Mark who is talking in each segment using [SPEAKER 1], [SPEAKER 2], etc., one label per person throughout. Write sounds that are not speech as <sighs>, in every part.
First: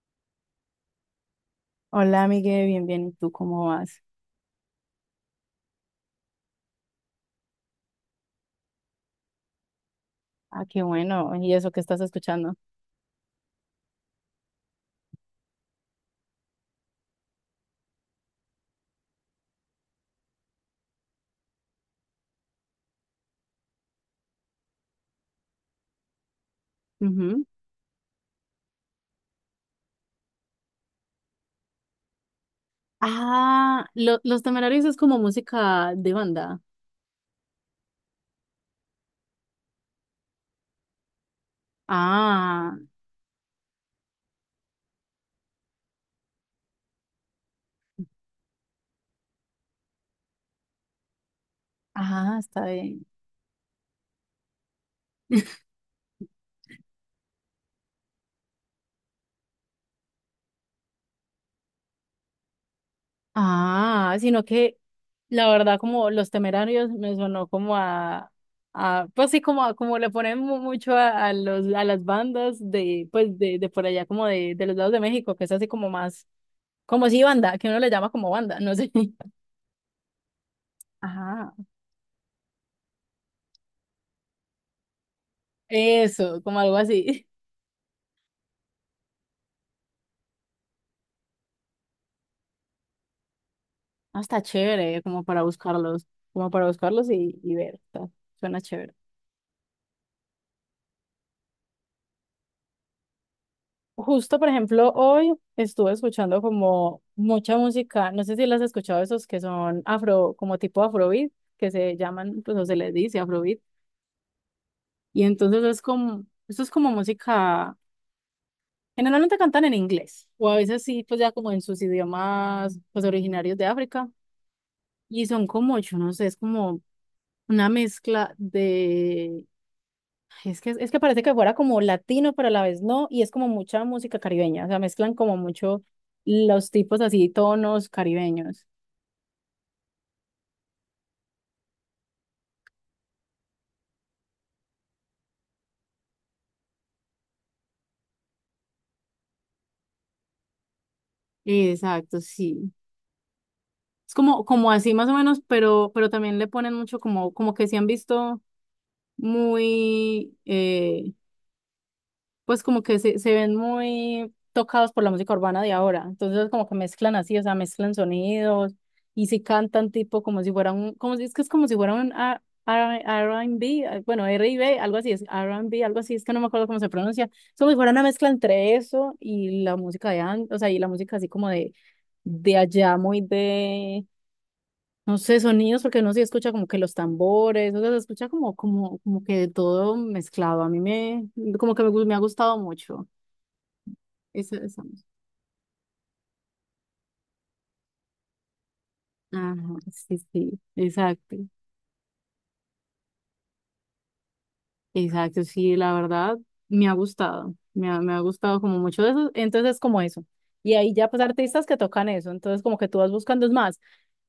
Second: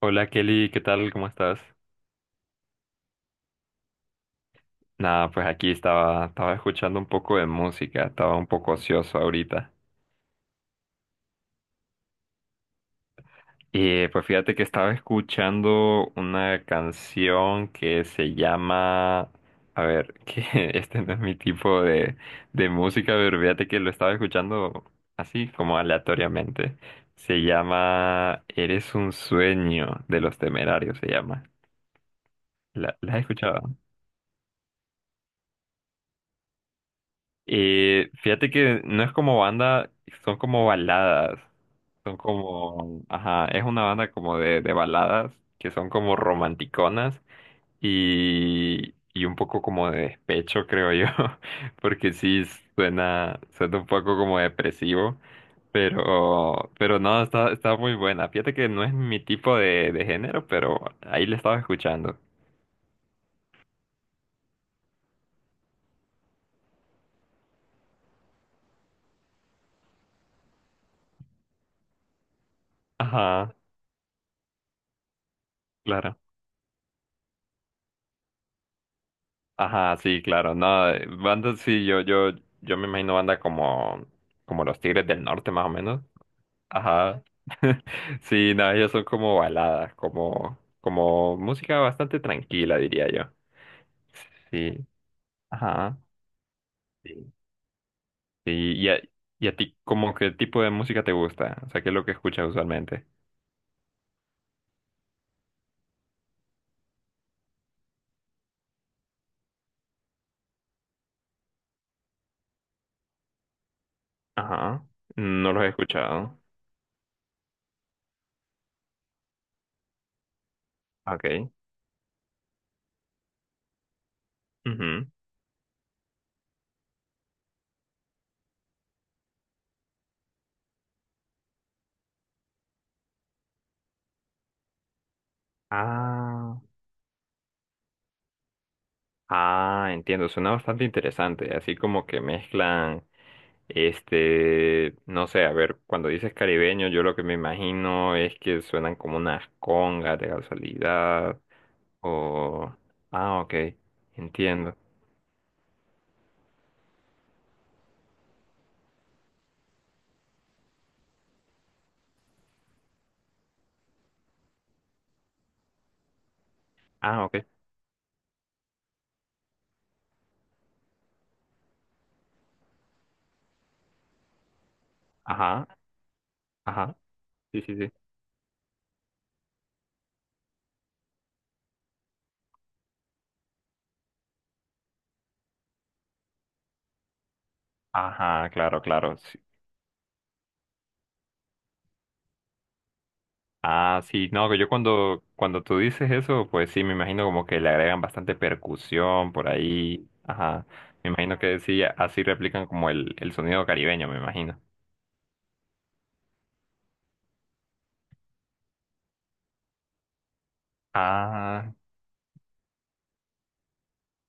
[SPEAKER 1] Hola Kelly, ¿qué tal? ¿Cómo estás?
[SPEAKER 2] Hola, Miguel, bien, bien. ¿Y tú cómo vas?
[SPEAKER 1] Nada, pues aquí estaba escuchando un poco de música, estaba un poco ocioso ahorita.
[SPEAKER 2] Ah, qué bueno. ¿Y eso que estás escuchando?
[SPEAKER 1] Y pues fíjate que estaba escuchando una canción que se llama... A ver, <laughs> que este no es mi tipo de, música, pero fíjate que lo estaba escuchando así como aleatoriamente. Se
[SPEAKER 2] Ujú.
[SPEAKER 1] llama Eres un sueño de los Temerarios, se llama. ¿La has escuchado?
[SPEAKER 2] Los Temerarios es como música de banda.
[SPEAKER 1] Y fíjate que no es como banda, son como baladas. Son
[SPEAKER 2] Ah,
[SPEAKER 1] como, ajá, es una banda como de, baladas que son como romanticonas y, un poco como de despecho, creo yo. <laughs> Porque
[SPEAKER 2] ah,
[SPEAKER 1] sí
[SPEAKER 2] está bien.
[SPEAKER 1] suena un poco como depresivo,
[SPEAKER 2] <laughs>
[SPEAKER 1] pero, no, está, muy buena. Fíjate que no es mi tipo de, género, pero ahí la estaba escuchando.
[SPEAKER 2] Ah, sino que la verdad como Los Temerarios me sonó como a pues sí, como le ponen mucho a los a las bandas de pues
[SPEAKER 1] Ajá,
[SPEAKER 2] de por allá como de los lados de México, que es así como
[SPEAKER 1] claro.
[SPEAKER 2] más como si banda, que uno le llama como banda, no sé. <laughs>
[SPEAKER 1] Ajá, sí, claro. No,
[SPEAKER 2] Ajá.
[SPEAKER 1] bandas sí, yo me imagino banda como, los Tigres del Norte, más o menos.
[SPEAKER 2] Eso, como algo
[SPEAKER 1] Ajá.
[SPEAKER 2] así.
[SPEAKER 1] <laughs> Sí, no, ellos son como baladas, como, música bastante tranquila, diría yo.
[SPEAKER 2] Ah, está
[SPEAKER 1] Sí,
[SPEAKER 2] chévere,
[SPEAKER 1] ajá.
[SPEAKER 2] como para buscarlos
[SPEAKER 1] Sí.
[SPEAKER 2] y ver,
[SPEAKER 1] Sí,
[SPEAKER 2] suena
[SPEAKER 1] y
[SPEAKER 2] chévere.
[SPEAKER 1] a, ti, ¿como qué tipo de música te gusta? O sea, ¿qué es lo que escuchas usualmente?
[SPEAKER 2] Justo, por ejemplo, hoy estuve escuchando como mucha música, no sé si las has escuchado esos que son afro, como tipo afrobeat, que se llaman, pues o se les dice afrobeat,
[SPEAKER 1] Ajá.
[SPEAKER 2] y
[SPEAKER 1] No los
[SPEAKER 2] entonces
[SPEAKER 1] he
[SPEAKER 2] es como,
[SPEAKER 1] escuchado.
[SPEAKER 2] eso es como música, generalmente cantan en inglés, o a veces sí, pues ya
[SPEAKER 1] Okay.
[SPEAKER 2] como en sus idiomas, pues originarios de África,
[SPEAKER 1] Ujú.
[SPEAKER 2] y son como, yo no sé, es como una mezcla. Es que parece que fuera como latino, pero a la vez no, y es como mucha música caribeña, o sea, mezclan como mucho
[SPEAKER 1] Ah.
[SPEAKER 2] los tipos así, tonos caribeños.
[SPEAKER 1] Ah, entiendo. Suena bastante interesante. Así como que mezclan. Este, no sé, a ver, cuando dices caribeño, yo lo que me imagino es que suenan como unas congas de casualidad
[SPEAKER 2] Exacto, sí.
[SPEAKER 1] o... Ah, ok,
[SPEAKER 2] Es como, como
[SPEAKER 1] entiendo.
[SPEAKER 2] así más o menos, pero también le ponen mucho como, como que se han visto muy, pues como que se ven muy tocados por la música urbana de ahora. Entonces como que mezclan
[SPEAKER 1] Ah,
[SPEAKER 2] así, o
[SPEAKER 1] ok,
[SPEAKER 2] sea, mezclan sonidos y si cantan tipo como si fuera un, como si es que es como si fuera un R&B, ah, bueno, r y b algo así es, r
[SPEAKER 1] ajá,
[SPEAKER 2] and b algo así, es que no me acuerdo cómo se
[SPEAKER 1] ajá,
[SPEAKER 2] pronuncia. Es
[SPEAKER 1] sí,
[SPEAKER 2] como si
[SPEAKER 1] sí,
[SPEAKER 2] fuera
[SPEAKER 1] sí.
[SPEAKER 2] una mezcla entre eso y la música de antes, o sea, y la música así como de allá, muy de... No sé, sonidos, porque no se escucha como que los tambores, o sea, se escucha
[SPEAKER 1] Ajá,
[SPEAKER 2] como,
[SPEAKER 1] claro,
[SPEAKER 2] como,
[SPEAKER 1] claro,
[SPEAKER 2] como
[SPEAKER 1] sí.
[SPEAKER 2] que todo mezclado. A mí me, como que me, me ha gustado mucho.
[SPEAKER 1] Ah, sí, no,
[SPEAKER 2] Esa,
[SPEAKER 1] que yo
[SPEAKER 2] esa.
[SPEAKER 1] cuando, tú dices eso, pues sí, me imagino como que le agregan bastante percusión por
[SPEAKER 2] Ajá,
[SPEAKER 1] ahí.
[SPEAKER 2] sí, sí,
[SPEAKER 1] Ajá, me
[SPEAKER 2] exacto,
[SPEAKER 1] imagino que sí, así replican como el, sonido caribeño, me imagino.
[SPEAKER 2] exacto, sí, la verdad me ha gustado como mucho de eso, entonces como eso, y ahí ya pues artistas
[SPEAKER 1] Ah,
[SPEAKER 2] que tocan eso, entonces como que tú vas buscando es más,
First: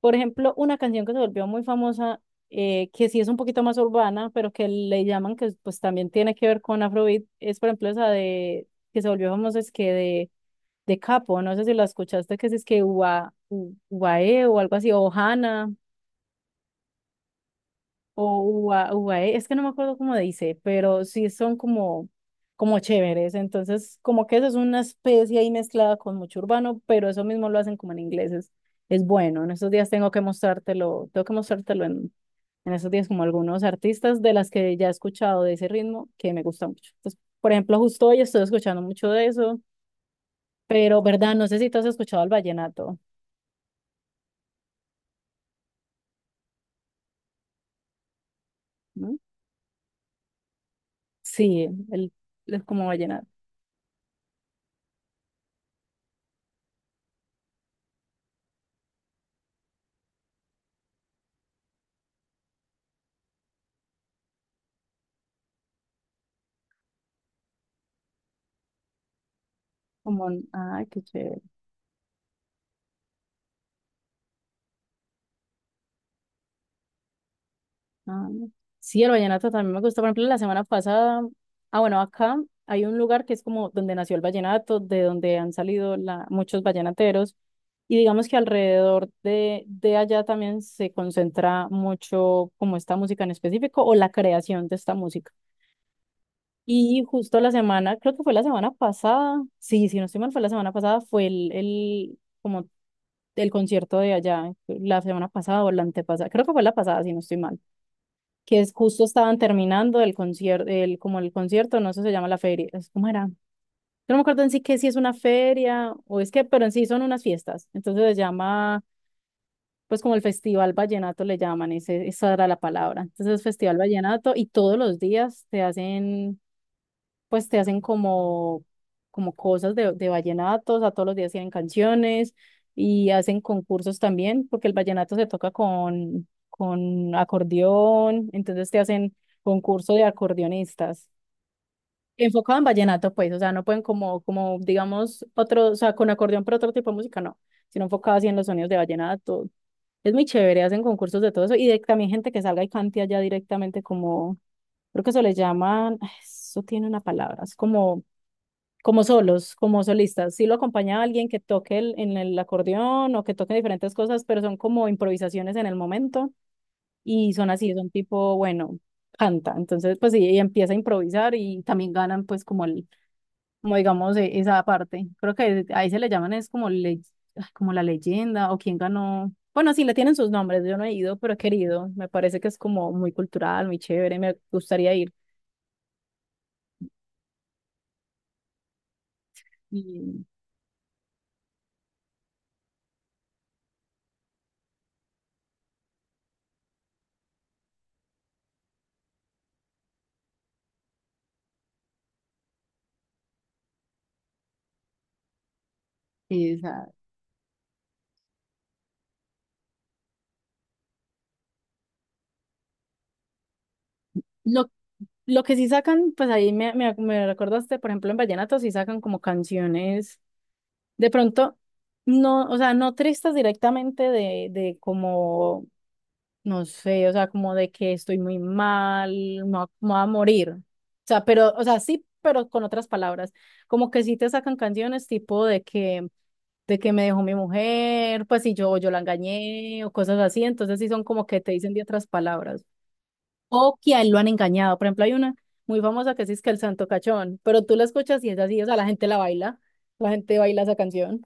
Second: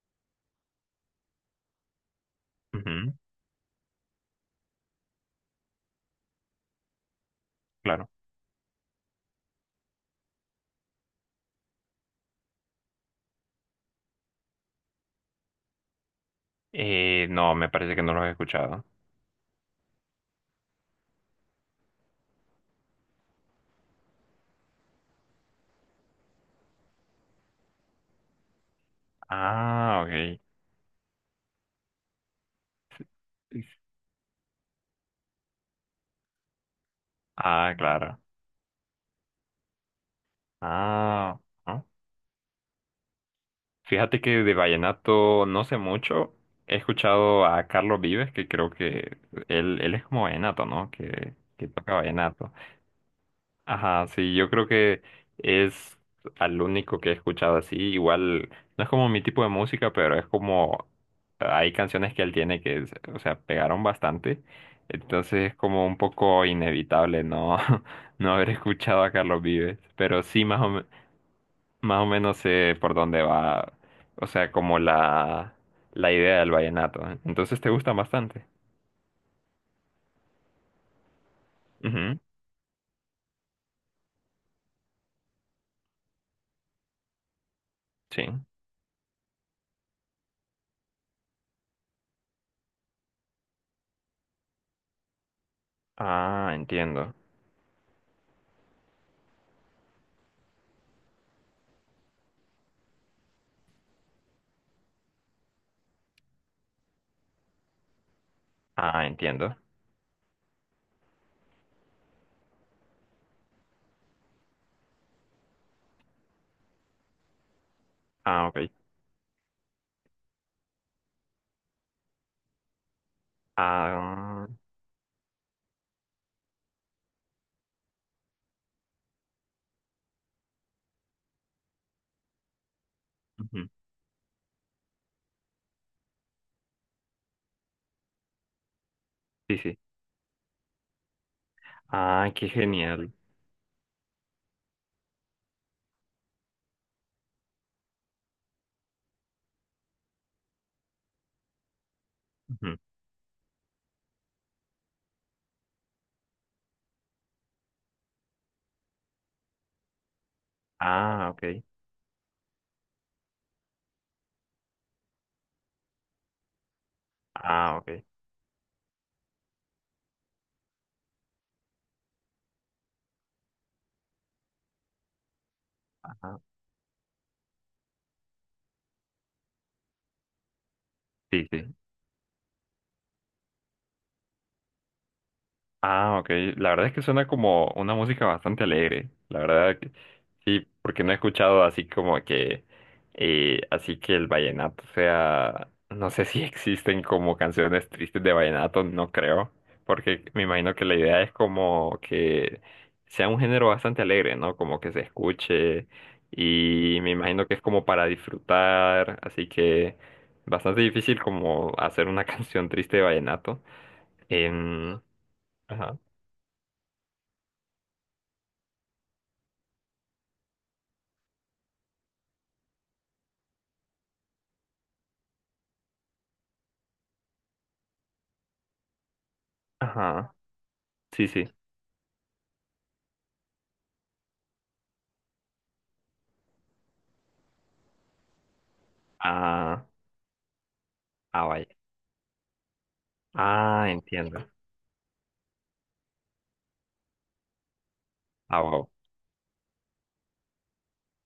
[SPEAKER 2] por ejemplo, una canción que se volvió muy famosa, que
[SPEAKER 1] ujú,
[SPEAKER 2] sí es un poquito más urbana, pero que le llaman que pues también tiene que ver con Afrobeat, es por ejemplo esa
[SPEAKER 1] claro.
[SPEAKER 2] de, que se volvió famosa es que de Capo, no sé si la escuchaste, que es que Ua, Uae o algo así, o Hana,
[SPEAKER 1] No, me parece que no los he
[SPEAKER 2] O
[SPEAKER 1] escuchado.
[SPEAKER 2] UA, UAE, es que no me acuerdo cómo dice, pero sí son como, como chéveres. Entonces, como que eso es una especie ahí mezclada con mucho urbano, pero eso mismo lo hacen como en inglés. Es bueno. En estos días
[SPEAKER 1] Ah, ok.
[SPEAKER 2] tengo que mostrártelo en estos días como algunos artistas de las que ya he escuchado de ese ritmo que me gusta mucho. Entonces, por
[SPEAKER 1] Ah,
[SPEAKER 2] ejemplo, justo hoy
[SPEAKER 1] claro.
[SPEAKER 2] estoy escuchando mucho de eso, pero verdad,
[SPEAKER 1] Ah,
[SPEAKER 2] no sé si tú
[SPEAKER 1] ah.
[SPEAKER 2] has escuchado el vallenato,
[SPEAKER 1] Fíjate que de vallenato no sé mucho. He escuchado a Carlos Vives, que creo
[SPEAKER 2] ¿no?
[SPEAKER 1] que él es como vallenato, ¿no? Que,
[SPEAKER 2] Sí,
[SPEAKER 1] toca vallenato.
[SPEAKER 2] el como vallenato,
[SPEAKER 1] Ajá, sí, yo creo que es al único que he escuchado así. Igual, no es como mi tipo de música, pero es como hay canciones que él tiene que, o sea, pegaron bastante. Entonces es como un poco inevitable no, <laughs> no haber escuchado a Carlos Vives. Pero
[SPEAKER 2] como,
[SPEAKER 1] sí,
[SPEAKER 2] ay, qué chévere.
[SPEAKER 1] más o menos sé por dónde va, o sea, como la, idea del vallenato. ¿Eh? Entonces te gusta
[SPEAKER 2] Ah,
[SPEAKER 1] bastante.
[SPEAKER 2] sí, el vallenato también me gusta. Por ejemplo, la semana pasada, ah, bueno,
[SPEAKER 1] Ujú,
[SPEAKER 2] acá hay un lugar que es como donde nació el vallenato, de donde han salido la, muchos vallenateros, y digamos que
[SPEAKER 1] sí.
[SPEAKER 2] alrededor de allá también se concentra mucho como esta música en específico o la creación de esta música.
[SPEAKER 1] Ah,
[SPEAKER 2] Y
[SPEAKER 1] entiendo.
[SPEAKER 2] justo la semana, creo que fue la semana pasada, sí, si no estoy mal, fue la semana pasada, fue el, como el concierto de allá, la semana pasada o la antepasada, creo que fue la pasada, si no estoy mal, que es justo
[SPEAKER 1] Ah,
[SPEAKER 2] estaban
[SPEAKER 1] entiendo.
[SPEAKER 2] terminando el concierto, el, como el concierto, no sé, se llama la feria, ¿cómo era? Yo no me acuerdo en sí que si es una feria o es que, pero en sí son unas fiestas, entonces se
[SPEAKER 1] Ah, ok.
[SPEAKER 2] llama, pues como el Festival Vallenato le llaman, ese, esa era la palabra, entonces es Festival Vallenato y
[SPEAKER 1] Ah,
[SPEAKER 2] todos los días te hacen pues te hacen como, como cosas de vallenatos, a todos los días tienen canciones y hacen
[SPEAKER 1] ujú,
[SPEAKER 2] concursos también, porque el vallenato se toca con acordeón, entonces te hacen
[SPEAKER 1] sí, sí.
[SPEAKER 2] concurso de acordeonistas.
[SPEAKER 1] Ah, qué
[SPEAKER 2] Enfocado en
[SPEAKER 1] genial.
[SPEAKER 2] vallenato, pues, o sea, no pueden como, como, digamos, otro, o sea, con acordeón, pero otro tipo de música, no, sino enfocado así en los sonidos de vallenato. Es muy chévere, hacen concursos de todo eso y de, también gente que salga y
[SPEAKER 1] Ujú.
[SPEAKER 2] cante allá directamente como, creo que eso les llaman, <sighs> eso tiene una palabra, es como, como solos, como solistas. Sí lo acompaña alguien
[SPEAKER 1] Ah,
[SPEAKER 2] que
[SPEAKER 1] ok.
[SPEAKER 2] toque en el acordeón o que toque diferentes cosas, pero son como improvisaciones en el momento y son así,
[SPEAKER 1] Ah,
[SPEAKER 2] son
[SPEAKER 1] ok.
[SPEAKER 2] tipo, bueno, canta. Entonces, pues sí, ella empieza a improvisar y también ganan pues como el, como digamos, esa parte. Creo que ahí se le llaman
[SPEAKER 1] Ajá.
[SPEAKER 2] es como, le, ay, como la leyenda o quién ganó. Bueno, sí, le tienen sus nombres, yo no he ido, pero he
[SPEAKER 1] Sí, sí.
[SPEAKER 2] querido. Me parece que es como muy cultural, muy chévere, me gustaría ir.
[SPEAKER 1] Ah, ok. La verdad es que suena como una música bastante alegre. La verdad que
[SPEAKER 2] Y,
[SPEAKER 1] sí, porque no he escuchado así como que, así que el vallenato sea, no sé si <laughs> existen como canciones tristes de vallenato, no creo, porque me imagino que la idea es como que sea un género bastante alegre, ¿no? Como que se escuche y
[SPEAKER 2] exacto.
[SPEAKER 1] me imagino que es como para disfrutar, así que bastante difícil como hacer una <laughs> canción triste de vallenato. Em,
[SPEAKER 2] Lo que sí
[SPEAKER 1] ajá.
[SPEAKER 2] sacan, pues ahí me recordaste, por ejemplo, en vallenato sí sacan como canciones, de pronto, no, o sea, no tristes directamente de como, no sé, o sea, como de que estoy muy mal, me voy a
[SPEAKER 1] Ajá,
[SPEAKER 2] morir. O sea,
[SPEAKER 1] sí, sí.
[SPEAKER 2] pero, o sea, sí, pero con otras palabras, como que sí te sacan canciones tipo de que me dejó mi mujer, pues si yo, yo la engañé
[SPEAKER 1] Ah,
[SPEAKER 2] o cosas así, entonces sí son como que
[SPEAKER 1] ah,
[SPEAKER 2] te
[SPEAKER 1] vaya.
[SPEAKER 2] dicen de otras palabras o
[SPEAKER 1] Ah,
[SPEAKER 2] que a él lo han
[SPEAKER 1] entiendo.
[SPEAKER 2] engañado. Por ejemplo, hay una muy famosa que sí es que el Santo Cachón, pero tú la escuchas y es así,
[SPEAKER 1] Ah,
[SPEAKER 2] o sea, la
[SPEAKER 1] wow.
[SPEAKER 2] gente la baila, la gente baila esa canción.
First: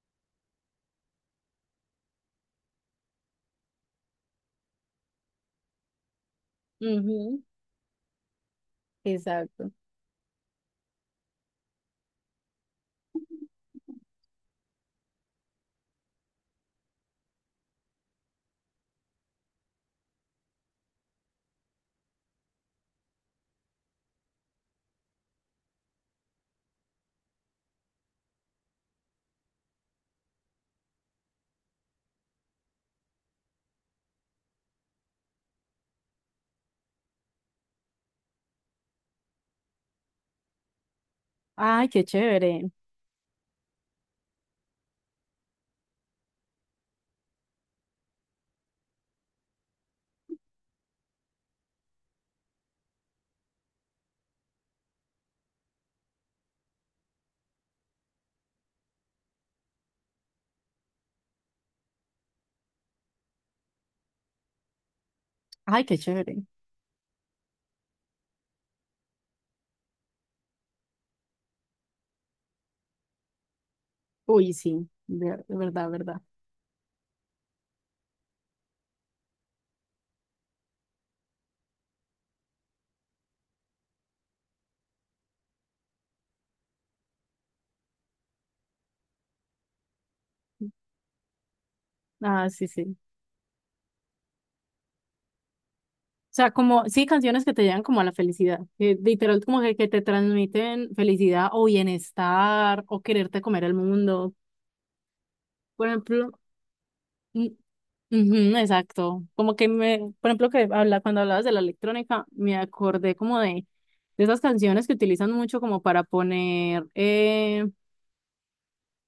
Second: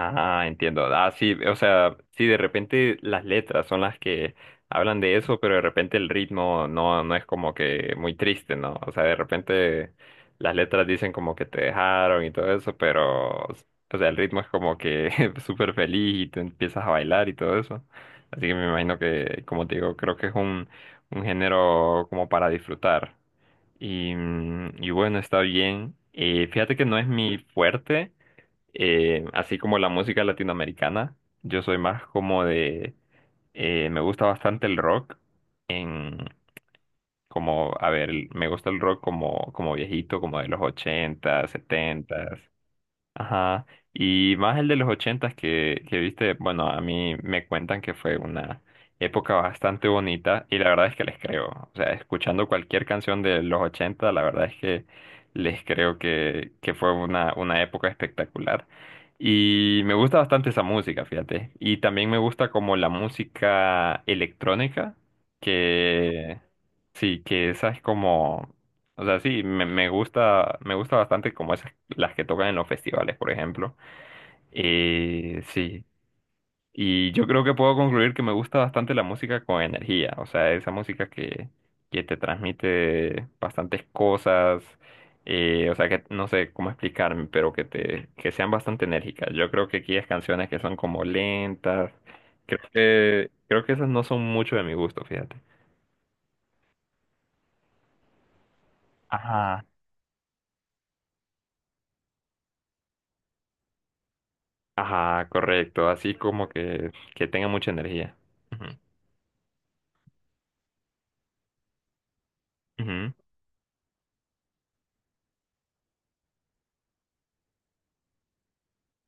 [SPEAKER 1] Ah, entiendo. Ah, sí, o sea, sí, de repente las letras son las que hablan de eso, pero de repente el ritmo no es
[SPEAKER 2] Ujú,
[SPEAKER 1] como que muy triste, ¿no? O sea, de
[SPEAKER 2] exacto.
[SPEAKER 1] repente las letras dicen como que te dejaron y todo eso, pero, o sea, el ritmo es como que <laughs> súper feliz y tú empiezas a bailar y todo eso. Así que me imagino que, como te digo, creo que es un, género como para disfrutar. Y bueno, está bien. Fíjate que no es mi fuerte, así como la música latinoamericana. Yo soy más como de... me gusta bastante el rock. En, Como, a ver, me gusta el rock como, viejito, como de los 80,
[SPEAKER 2] Ay, qué
[SPEAKER 1] 70.
[SPEAKER 2] chévere.
[SPEAKER 1] Ajá. Y más el de los ochentas que, viste, bueno, a mí me cuentan que fue una época bastante bonita y la verdad es que les creo. O sea, escuchando cualquier canción de los ochenta, la verdad es que les creo que, fue una, época espectacular. Y me gusta bastante esa música, fíjate. Y también me gusta como la música electrónica,
[SPEAKER 2] Ay, qué
[SPEAKER 1] que
[SPEAKER 2] chévere.
[SPEAKER 1] sí, que esa es como... O sea, sí, me gusta bastante como esas, las que tocan en los festivales, por ejemplo.
[SPEAKER 2] Uy, sí, de
[SPEAKER 1] Sí.
[SPEAKER 2] verdad, verdad.
[SPEAKER 1] Y yo creo que puedo concluir que me gusta bastante la música con energía. O sea, esa música que, te transmite bastantes cosas. O sea, que no sé cómo explicarme, pero que que sean bastante enérgicas. Yo creo que aquí hay canciones que son como lentas.
[SPEAKER 2] Ah, sí, sí.
[SPEAKER 1] Creo que esas no son mucho de mi gusto, fíjate.
[SPEAKER 2] O sea, como, sí, canciones que te llevan como a la felicidad, que literal como
[SPEAKER 1] Ajá,
[SPEAKER 2] que te transmiten felicidad o bienestar o quererte comer el mundo.
[SPEAKER 1] ajá,
[SPEAKER 2] Por
[SPEAKER 1] correcto. Así
[SPEAKER 2] ejemplo,
[SPEAKER 1] como que,
[SPEAKER 2] mm,
[SPEAKER 1] tenga mucha energía.
[SPEAKER 2] ujú,
[SPEAKER 1] Ujú,
[SPEAKER 2] exacto. Como que me, por ejemplo, que habla, cuando hablabas de la electrónica, me
[SPEAKER 1] ujú.
[SPEAKER 2] acordé como de esas canciones que utilizan mucho como para poner,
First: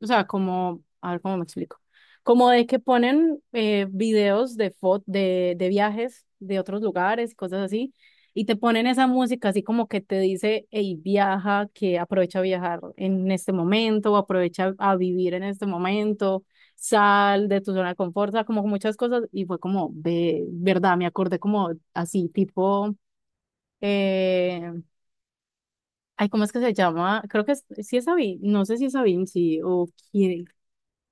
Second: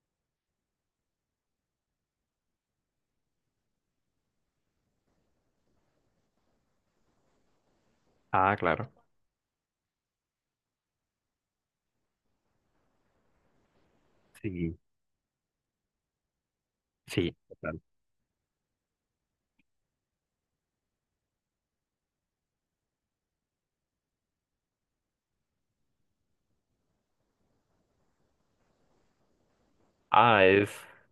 [SPEAKER 2] o sea, como, a ver cómo me explico. Como de que ponen videos de, de viajes de otros lugares, cosas así, y te
[SPEAKER 1] Ah,
[SPEAKER 2] ponen
[SPEAKER 1] claro.
[SPEAKER 2] esa música así como que te dice, hey, viaja, que aprovecha a viajar en este momento, o aprovecha
[SPEAKER 1] Sí,
[SPEAKER 2] a vivir en este momento,
[SPEAKER 1] sí,
[SPEAKER 2] sal de tu
[SPEAKER 1] total.
[SPEAKER 2] zona de confort, o sea, como muchas cosas, y fue como, de verdad, me acordé como así, tipo, eh, ay, ¿cómo es que se llama? Creo que es, sí es Sabine, no sé si es Sabine, sí, o
[SPEAKER 1] Ah,
[SPEAKER 2] quién,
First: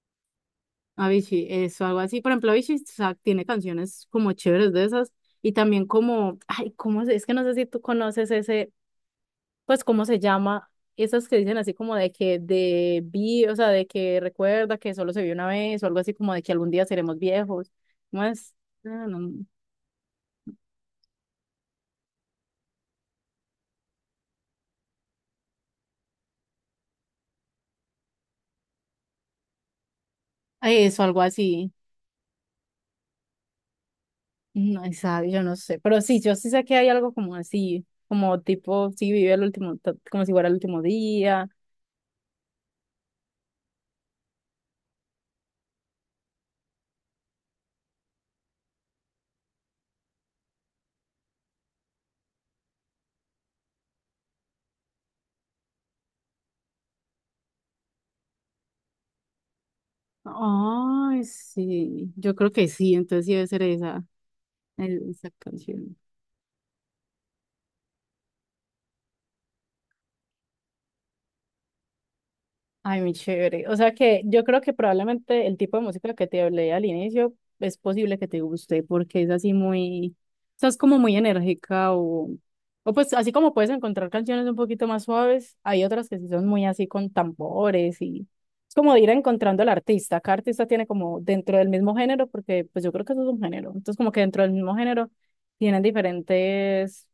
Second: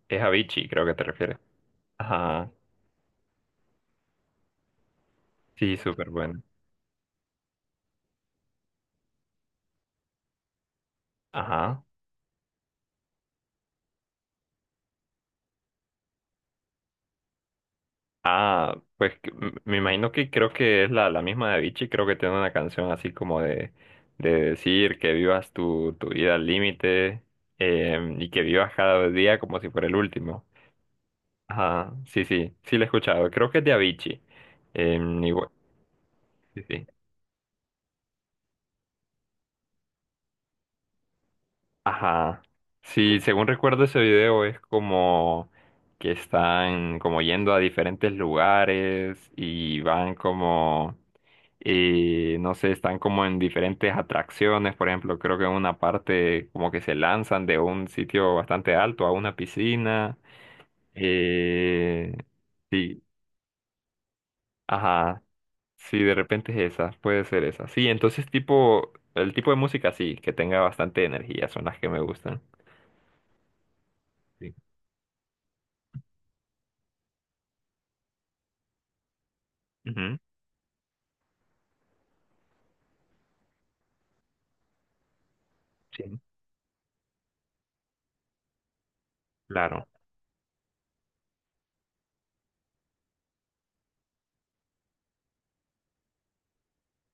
[SPEAKER 1] es Avicii, creo que te refieres.
[SPEAKER 2] Avicii, eso, algo así. Por ejemplo,
[SPEAKER 1] Ajá,
[SPEAKER 2] Avicii, o sea, tiene canciones como chéveres de esas y
[SPEAKER 1] sí,
[SPEAKER 2] también
[SPEAKER 1] súper
[SPEAKER 2] como,
[SPEAKER 1] bueno.
[SPEAKER 2] ay, es que no sé si tú conoces ese, pues, ¿cómo se llama? Esas que dicen así
[SPEAKER 1] Ajá.
[SPEAKER 2] como de que de vi, o sea, de que recuerda que solo se vio una vez o algo así como de que algún día seremos viejos. ¿Cómo es?
[SPEAKER 1] Ah,
[SPEAKER 2] Ah,
[SPEAKER 1] pues
[SPEAKER 2] no,
[SPEAKER 1] me imagino que creo que es la, misma de Avicii. Creo que tiene una canción así como de, decir que vivas tu, vida al límite. Y que vivas cada día como si fuera el último.
[SPEAKER 2] eso, algo así.
[SPEAKER 1] Ajá, sí, sí, sí, la he escuchado. Creo que es de Avicii.
[SPEAKER 2] No, esa, yo
[SPEAKER 1] Igual,
[SPEAKER 2] no sé, pero sí, yo sí
[SPEAKER 1] sí,
[SPEAKER 2] sé que
[SPEAKER 1] sí.
[SPEAKER 2] hay algo como así, como tipo, sí, vive el último, como si fuera el último día.
[SPEAKER 1] Ajá. Sí, según recuerdo ese video es como que están como yendo a diferentes lugares y van como, no sé, están como en diferentes atracciones, por ejemplo, creo que en una parte como que se lanzan de un sitio bastante alto a una piscina.
[SPEAKER 2] Ay, sí,
[SPEAKER 1] Eh,
[SPEAKER 2] yo creo que sí,
[SPEAKER 1] sí,
[SPEAKER 2] entonces sí debe ser esa,
[SPEAKER 1] ajá.
[SPEAKER 2] esa canción.
[SPEAKER 1] Sí, de repente es esa, puede ser esa. Sí, entonces tipo, el tipo de música sí, que tenga bastante energía, son las que me gustan.
[SPEAKER 2] Ay, muy chévere. O sea que yo
[SPEAKER 1] Sí.
[SPEAKER 2] creo que probablemente el tipo de música que te hablé al inicio es posible que te guste porque es así muy,
[SPEAKER 1] Ujú.
[SPEAKER 2] o sea, es como muy enérgica o pues así como puedes encontrar canciones un poquito más suaves, hay otras que
[SPEAKER 1] Sí,
[SPEAKER 2] sí son muy así con tambores y es como de ir encontrando al
[SPEAKER 1] claro,
[SPEAKER 2] artista. Cada artista tiene como dentro del mismo género porque pues yo creo que eso es un género. Entonces como que dentro del mismo género tienen diferentes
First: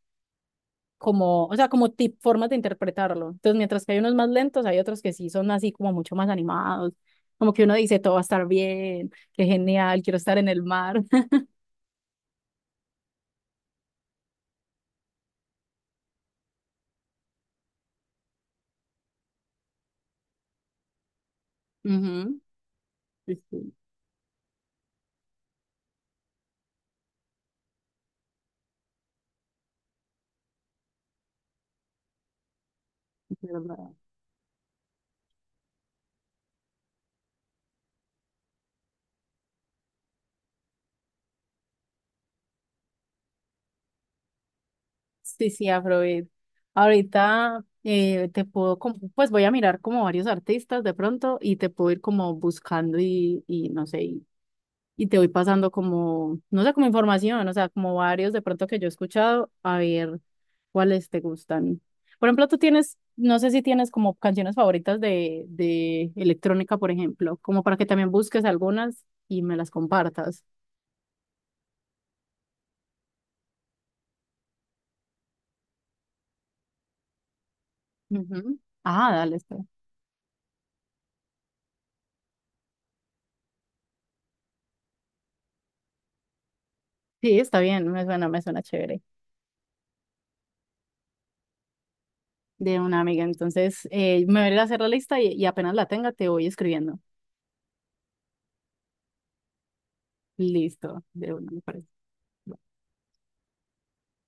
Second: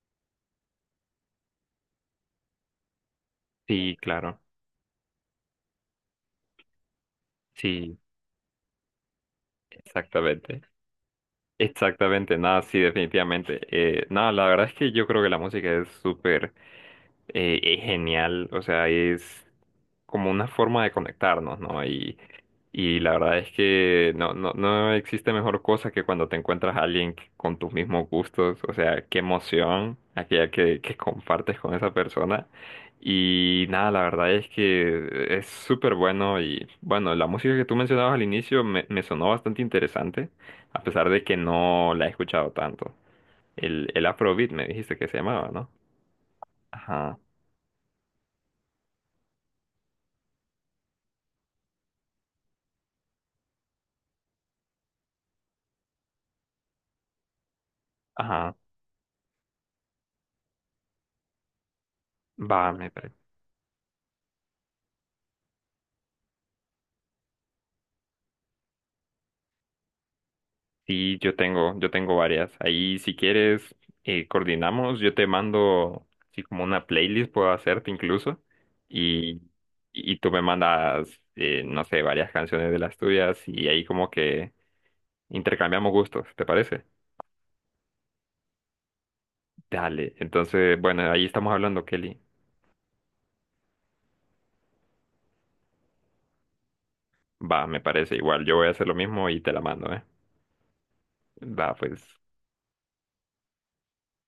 [SPEAKER 2] como, o sea, como tip, formas de interpretarlo. Entonces, mientras que
[SPEAKER 1] sí,
[SPEAKER 2] hay unos más
[SPEAKER 1] claro,
[SPEAKER 2] lentos, hay otros que sí son así como mucho más animados, como que uno dice,
[SPEAKER 1] sí,
[SPEAKER 2] todo va a estar bien, qué genial, quiero estar en el
[SPEAKER 1] exactamente,
[SPEAKER 2] mar. <laughs>
[SPEAKER 1] exactamente, nada, sí, definitivamente. Nada, la verdad es que yo creo que la música es súper... es genial, o sea, es como una forma de conectarnos, ¿no? Y,
[SPEAKER 2] Ujú,
[SPEAKER 1] la
[SPEAKER 2] sí,
[SPEAKER 1] verdad es
[SPEAKER 2] sí,
[SPEAKER 1] que no existe mejor cosa que cuando te encuentras a alguien con tus mismos gustos, o sea, qué emoción aquella que, compartes con esa persona.
[SPEAKER 2] es
[SPEAKER 1] Y
[SPEAKER 2] verdad.
[SPEAKER 1] nada, la verdad es que es súper bueno y bueno, la música que tú mencionabas al inicio me sonó bastante interesante, a pesar de que no la he escuchado tanto. El, Afrobeat me dijiste que se
[SPEAKER 2] Sí,
[SPEAKER 1] llamaba,
[SPEAKER 2] sí,
[SPEAKER 1] ¿no?
[SPEAKER 2] Afrobeat.
[SPEAKER 1] Ajá.
[SPEAKER 2] Ahorita te puedo, pues voy a mirar como varios artistas de pronto y te puedo ir como buscando y no sé, y te voy pasando como, no sé, como información, o sea, como varios de
[SPEAKER 1] Ajá.
[SPEAKER 2] pronto que yo he escuchado, a ver ¿cuáles te gustan? Por ejemplo, tú
[SPEAKER 1] Va, me
[SPEAKER 2] tienes,
[SPEAKER 1] parece.
[SPEAKER 2] no sé si tienes como canciones favoritas de electrónica, por ejemplo, como para que también busques algunas y me las compartas.
[SPEAKER 1] Sí, yo tengo varias. Ahí, si quieres, coordinamos. Yo te mando, así como una playlist puedo hacerte incluso.
[SPEAKER 2] Ujú. Ah, dale,
[SPEAKER 1] Y,
[SPEAKER 2] está.
[SPEAKER 1] tú me mandas, no sé, varias canciones de las tuyas y ahí como que intercambiamos gustos, ¿te parece?
[SPEAKER 2] Sí, está bien, me suena chévere.
[SPEAKER 1] Dale. Entonces, bueno, ahí estamos hablando, Kelly.
[SPEAKER 2] De una amiga, entonces me voy a ir a hacer la lista y apenas la tenga te voy escribiendo.
[SPEAKER 1] Va, me parece igual. Yo voy a hacer lo mismo y te la mando, ¿eh?
[SPEAKER 2] Listo, de una, me
[SPEAKER 1] Va,
[SPEAKER 2] parece.
[SPEAKER 1] pues.